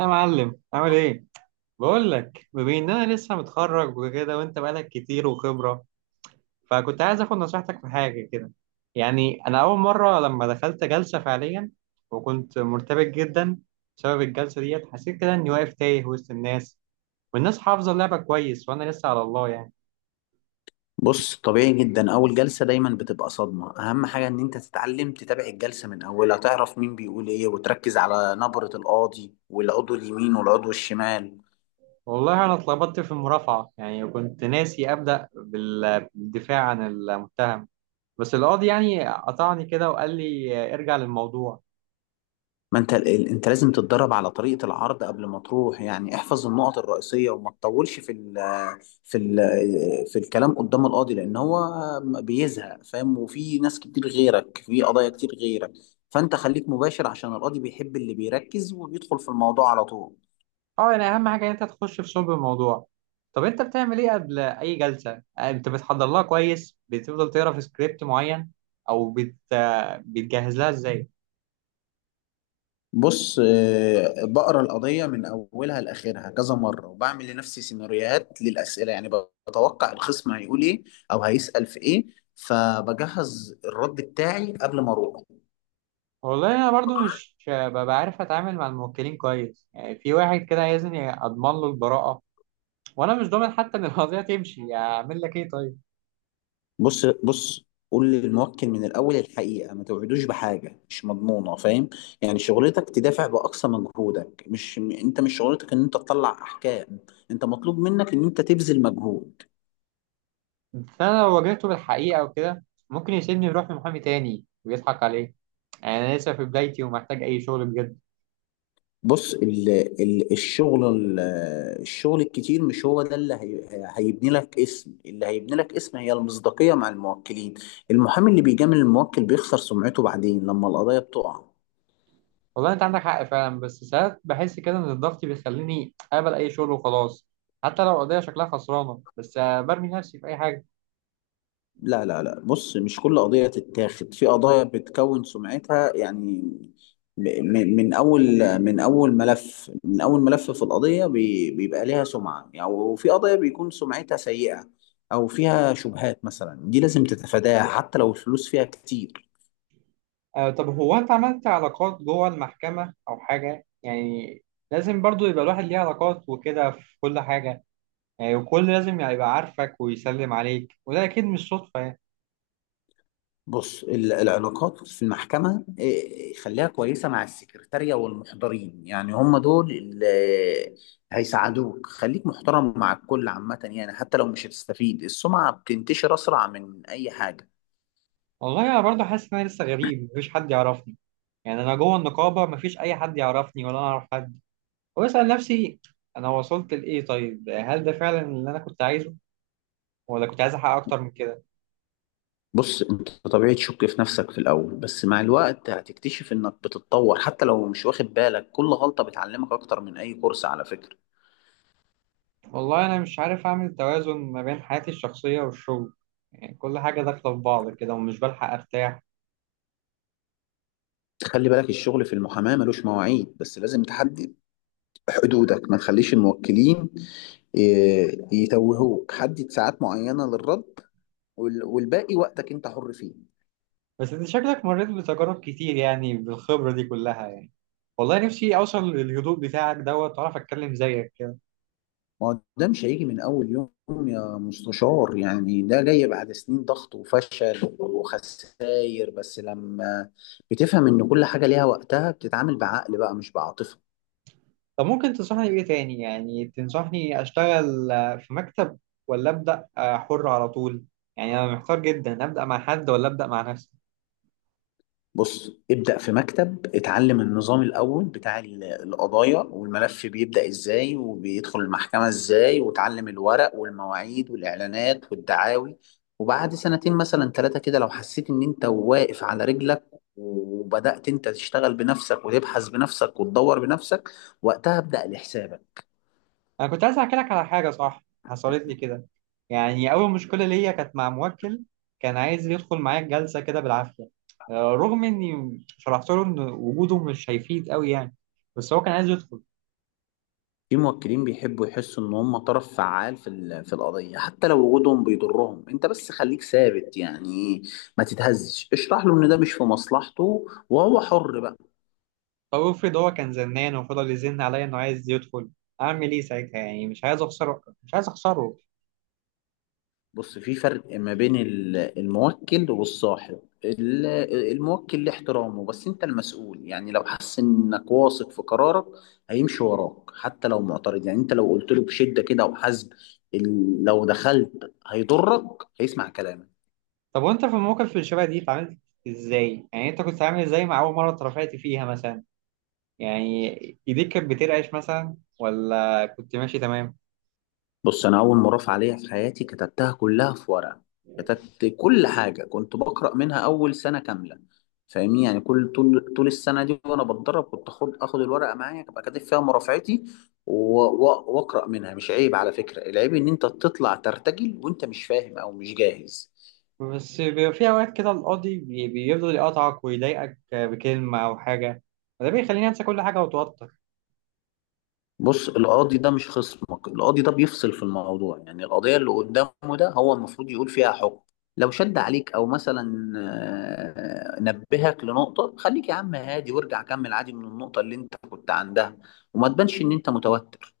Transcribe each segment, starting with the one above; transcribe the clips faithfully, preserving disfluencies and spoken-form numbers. يا معلم، عامل ايه؟ بقول لك بما ان انا لسه متخرج وكده، وانت بقالك كتير وخبره، فكنت عايز اخد نصيحتك في حاجه كده. يعني انا اول مره لما دخلت جلسه فعليا، وكنت مرتبك جدا بسبب الجلسه ديت. حسيت كده اني واقف تايه وسط الناس، والناس حافظه اللعبه كويس وانا لسه على الله يعني. بص، طبيعي جدا. اول جلسه دايما بتبقى صدمه. اهم حاجه ان انت تتعلم تتابع الجلسه من اولها، تعرف مين بيقول ايه، وتركز على نبره القاضي والعضو اليمين والعضو الشمال. والله انا اتلخبطت في المرافعه، يعني كنت ناسي ابدا بال- بالدفاع عن المتهم. بس القاضي يعني قطعني كده وقال لي ارجع للموضوع. ما انت ال- انت لازم تتدرب على طريقه العرض قبل ما تروح، يعني احفظ النقط الرئيسيه وما تطولش في ال في ال في الكلام قدام القاضي لان هو بيزهق، فاهم، وفي ناس كتير غيرك في قضايا كتير غيرك. فانت خليك مباشر عشان القاضي بيحب اللي بيركز وبيدخل في الموضوع على طول. اه، يعني اهم حاجه إن انت تخش في صلب الموضوع. طب انت بتعمل ايه قبل اي جلسه؟ آه، انت بتحضر لها كويس، بتفضل تقرا في سكريبت معين، او بت... بتجهز لها ازاي؟ بص، آه، بقرا القضية من أولها لآخرها كذا مرة وبعمل لنفسي سيناريوهات للأسئلة، يعني بتوقع الخصم هيقول إيه أو هيسأل في إيه، فبجهز الرد بتاعي قبل ما أروح. والله انا برضو مش ببقى عارف اتعامل مع الموكلين كويس، يعني في واحد كده عايزني اضمن له البراءه، وانا مش ضامن حتى ان القضيه تمشي. اعمل لك ايه طيب؟ بص بص، قول للموكل من الأول الحقيقة، ما توعدوش بحاجة مش مضمونة، فاهم. يعني شغلتك تدافع بأقصى مجهودك، مش م- أنت مش شغلتك إن أنت تطلع أحكام، أنت مطلوب منك إن أنت تبذل مجهود. بس انا لو واجهته بالحقيقه وكده، ممكن يسيبني يروح لمحامي تاني ويضحك عليه. يعني انا لسه في بدايتي ومحتاج اي شغل بجد. بص، ال ال الشغل ال- الشغل الكتير مش هو ده اللي هي هيبني لك اسم. اللي هيبني لك اسم هي المصداقية مع الموكلين. المحامي اللي بيجامل الموكل بيخسر سمعته بعدين لما القضايا بتقع. والله انت عندك حق فعلا، بس ساعات بحس كده ان الضغط بيخليني اقبل اي شغل وخلاص. حتى لو القضيه شكلها خسرانه، بس آه، برمي نفسي في اي حاجه. لا لا لا، بص، مش كل قضية تتاخد. في قضايا بتكون سمعتها، يعني، م- م- من أول من أول ملف من أول ملف في القضية بي- بيبقى ليها سمعة، يعني. وفي قضايا بيكون سمعتها سيئة أو فيها شبهات مثلا، دي لازم تتفاداها حتى لو الفلوس فيها كتير. آه، طب هو انت عملت علاقات جوه المحكمة او حاجة يعني؟ لازم برضو يبقى الواحد ليه علاقات وكده في كل حاجة. يعني وكل لازم يعني يبقى عارفك ويسلم عليك، وده اكيد مش صدفة يعني. بص، ال- العلاقات في المحكمة، إيه، خليها كويسة مع السكرتارية والمحضرين، يعني هم دول اللي هيساعدوك. خليك محترم مع الكل عامة، يعني حتى لو مش هتستفيد السمعة بتنتشر أسرع من أي حاجة. والله انا برضو حاسس ان انا لسه غريب، مفيش حد يعرفني. يعني انا جوه النقابة مفيش اي حد يعرفني ولا انا اعرف حد. واسأل نفسي، انا وصلت لايه طيب؟ هل ده فعلا اللي انا كنت عايزه، ولا كنت عايز احقق اكتر من كده؟ بص، انت طبيعي تشك في نفسك في الأول، بس مع الوقت هتكتشف انك بتتطور حتى لو مش واخد بالك. كل غلطة بتعلمك أكتر من أي كورس على فكرة. والله انا مش عارف اعمل توازن ما بين حياتي الشخصيه والشغل. يعني كل حاجه داخله في بعض كده، ومش بلحق ارتاح. خلي بالك، الشغل في المحاماة ملوش مواعيد، بس لازم تحدد حدودك. ما تخليش الموكلين ي- يتوهوك. حدد ساعات معينة للرد وال- والباقي وقتك انت حر فيه. بس انت شكلك مريت بتجارب كتير يعني، بالخبره دي كلها يعني. والله نفسي اوصل للهدوء بتاعك دوت واعرف اتكلم زيك كده. ما هو ده مش هيجي من اول يوم، يا مستشار. يعني ده جاي بعد سنين ضغط وفشل وخسائر، بس لما بتفهم ان كل حاجة ليها وقتها، بتتعامل بعقل بقى مش بعاطفة. طب ممكن تنصحني بايه تاني؟ يعني تنصحني اشتغل آه، في مكتب، ولا ابدا آه، حر على طول؟ يعني انا محتار جدا، ابدا مع حد ولا ابدا مع نفسي. بص، ابدأ في مكتب، اتعلم النظام الأول بتاع ال- القضايا، والملف بيبدأ ازاي وبيدخل المحكمة ازاي، وتعلم الورق والمواعيد والإعلانات والدعاوي. وبعد سنتين مثلا تلاته كده لو حسيت إن أنت واقف على رجلك وبدأت أنت تشتغل بنفسك وتبحث بنفسك وتدور بنفسك، وقتها ابدأ لحسابك. انا كنت عايز احكي لك على حاجه صح حصلت لي كده. يعني اول مشكله ليا كانت مع موكل، كان عايز يدخل معايا الجلسه كده بالعافيه. آه، رغم اني شرحت له ان وجوده مش هيفيد قوي يعني. بس هو كان عايز يدخل. في موكلين بيحبوا يحسوا ان هم طرف فعال في ال- في القضيه حتى لو وجودهم بيضرهم. انت بس خليك ثابت، يعني ما تتهزش. اشرح له ان ده مش في مصلحته وهو حر بقى. طب افرض هو كان زنان وفضل يزن عليا انه عايز يدخل، اعمل ايه ساعتها؟ يعني مش عايز اخسره، مش عايز اخسره. بص، في فرق ما بين ال- الموكل والصاحب. ال- الموكل له احترامه، بس انت المسؤول. يعني لو حس انك واثق في قرارك هيمشي وراك حتى لو معترض. يعني انت لو قلت له بشده كده وحزم، ال- لو دخلت هيضرك هيسمع كلامك. طب وانت في الموقف اللي شبه دي اتعاملت ازاي؟ يعني انت كنت عامل ازاي مع اول مره اترفعت فيها مثلا؟ يعني ايديك كانت بترعش مثلا، ولا كنت ماشي تمام؟ بص، انا اول مرافعه ليا في حياتي كتبتها كلها في ورقه. كتبت كل حاجه كنت بقرا منها اول سنه كامله، فاهمني. يعني كل طول طول السنه دي وانا بتدرب كنت اخد اخد الورقه معايا ابقى كاتب فيها مرافعتي و- و- واقرا منها. مش عيب على فكره. العيب ان انت تطلع ترتجل وانت مش فاهم او مش جاهز. بس بيبقى في أوقات كده القاضي بي- بيفضل يقطعك ويضايقك بكلمة أو حاجة، وده بيخليني أنسى كل حاجة وأتوتر. بص، القاضي ده مش خصمك. القاضي ده بيفصل في الموضوع، يعني القضية اللي قدامه ده هو المفروض يقول فيها حكم. لو شد عليك او مثلا آه، نبهك لنقطة، خليك يا عم هادي وارجع كمل عادي من النقطة اللي انت كنت عندها، وما تبانش ان انت متوتر.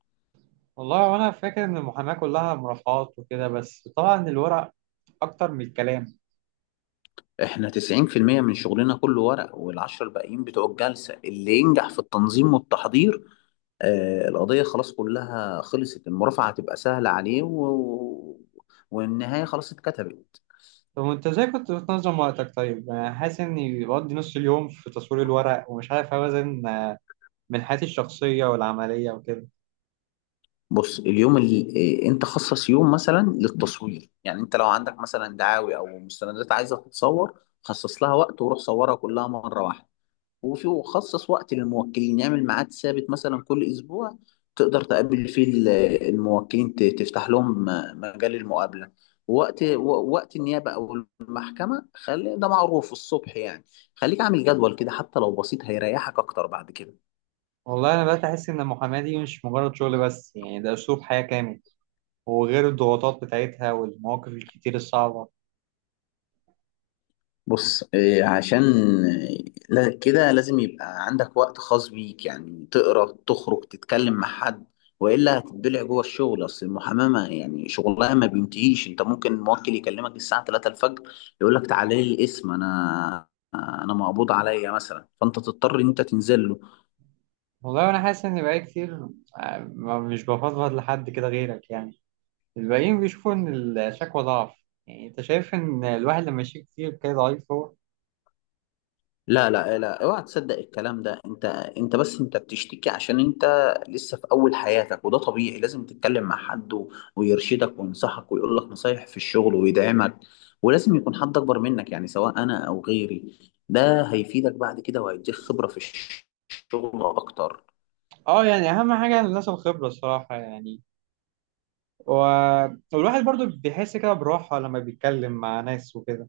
والله وأنا فاكر إن المحاماة كلها مرافعات وكده، بس طبعا الورق أكتر من الكلام. احنا تسعين في المية من شغلنا كله ورق، والعشرة الباقيين بتوع الجلسة. اللي ينجح في التنظيم والتحضير، آه، القضية خلاص كلها خلصت، المرافعة هتبقى سهلة عليه و... والنهاية خلاص اتكتبت. طب وأنت إزاي كنت بتنظم وقتك طيب؟ يعني أنا حاسس إني بقضي نص اليوم في تصوير الورق، ومش عارف أوازن بين حياتي الشخصية والعملية وكده. بص، اليوم اللي إيه، انت خصص يوم مثلا للتصوير. يعني انت لو عندك مثلا دعاوي او مستندات عايزه تتصور، خصص لها وقت وروح صورها كلها مره واحده. وفي وخصص وقت للموكلين، يعمل ميعاد ثابت مثلا كل اسبوع تقدر تقابل فيه ال- الموكلين، ت- تفتح لهم آه، مجال المقابله. وقت و- وقت النيابه او المحكمه خلي ده معروف الصبح، يعني خليك عامل جدول كده حتى لو بسيط هيريحك اكتر بعد كده. والله أنا بدأت أحس إن المحاماة دي مش مجرد شغل بس، يعني ده أسلوب حياة كامل، وغير الضغوطات بتاعتها والمواقف الكتير الصعبة. بص، إيه، عشان آه، لا- كده لازم يبقى عندك وقت خاص بيك، يعني تقرا، تخرج، تتكلم مع حد، والا هتتبلع جوه الشغل. اصل المحاماه يعني شغلها ما بينتهيش. انت ممكن موكل يكلمك الساعه تلاته الفجر يقول لك تعالى لي القسم، انا انا مقبوض عليا مثلا، فانت تضطر ان انت تنزل له. والله انا حاسس ان بقى كتير. آه، ما- مش بفضفض لحد كده غيرك يعني. الباقيين بيشوفوا ان الشكوى ضعف، يعني انت شايف ان الواحد لما يشيك كتير كده ضعيف هو؟ لا لا لا، اوعى تصدق الكلام ده. انت انت بس، انت بتشتكي عشان انت لسه في اول حياتك وده طبيعي. لازم تتكلم مع حد و... ويرشدك وينصحك ويقول لك نصايح في الشغل ويدعمك. ولازم يكون حد اكبر منك، يعني سواء انا او غيري. ده هيفيدك بعد كده وهيديك خبرة في الشغل اكتر. اه، يعني اهم حاجه الناس الخبره الصراحه يعني. و... والواحد برضو بيحس كده براحه لما بيتكلم مع ناس وكده.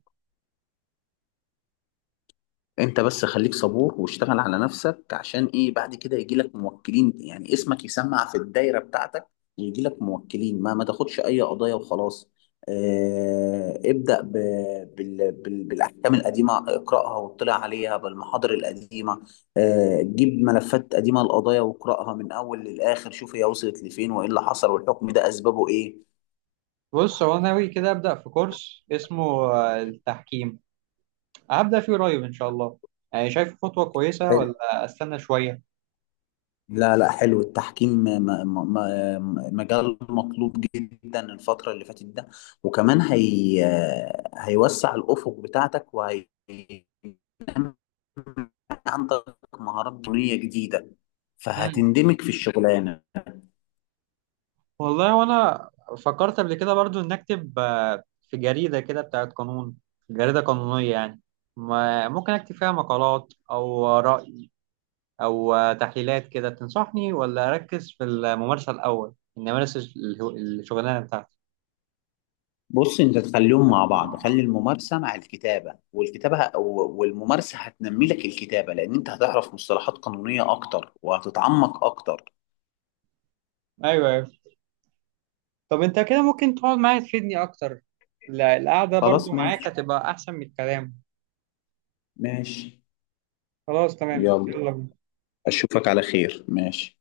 انت بس خليك صبور واشتغل على نفسك عشان ايه بعد كده يجي لك موكلين، يعني اسمك يسمع في الدايرة بتاعتك ويجي لك موكلين. ما ما تاخدش اي قضايا وخلاص. اه ابدأ ب... بال... بال... بالاحكام القديمة، اقرأها واطلع عليها بالمحاضر القديمة. اه جيب ملفات قديمة القضايا واقرأها من اول للاخر، شوف هي وصلت لفين وايه اللي حصل والحكم ده اسبابه ايه. بص، هو أنا ناوي كده ابدا في كورس اسمه آه، التحكيم، هبدا فيه قريب ان شاء الله. يعني شايف خطوه كويسه ولا استنى شويه؟ لا لا، حلو التحكيم. م- م- م- مجال مطلوب جدا الفترة اللي فاتت ده. وكمان هي هيوسع الأفق بتاعتك وهي عندك مهارات بنية جديدة، فهتندمج في الشغلانة. والله وانا فكرت قبل كده برضو ان اكتب آه، في جريدة كده بتاعت قانون، جريدة قانونية يعني. ما ممكن اكتب فيها مقالات او رأي او آه، تحليلات كده، تنصحني ولا اركز في الممارسة الاول اني امارس الهو- الشغلانة بتاعتي؟ بص، انت تخليهم مع بعض، خلي الممارسة مع الكتابة، والكتابة ه- و- والممارسة هتنمي لك الكتابة، لأن انت هتعرف مصطلحات قانونية أكتر وهتتعمق أكتر. ايوه، ايوه. طب انت كده ممكن تقعد معايا تفيدني اكتر؟ لا، القعدة برضو خلاص، معاك ماشي هتبقى احسن من الكلام. ماشي، خلاص تمام، يلا. يلا بينا. أشوفك على خير، ماشي.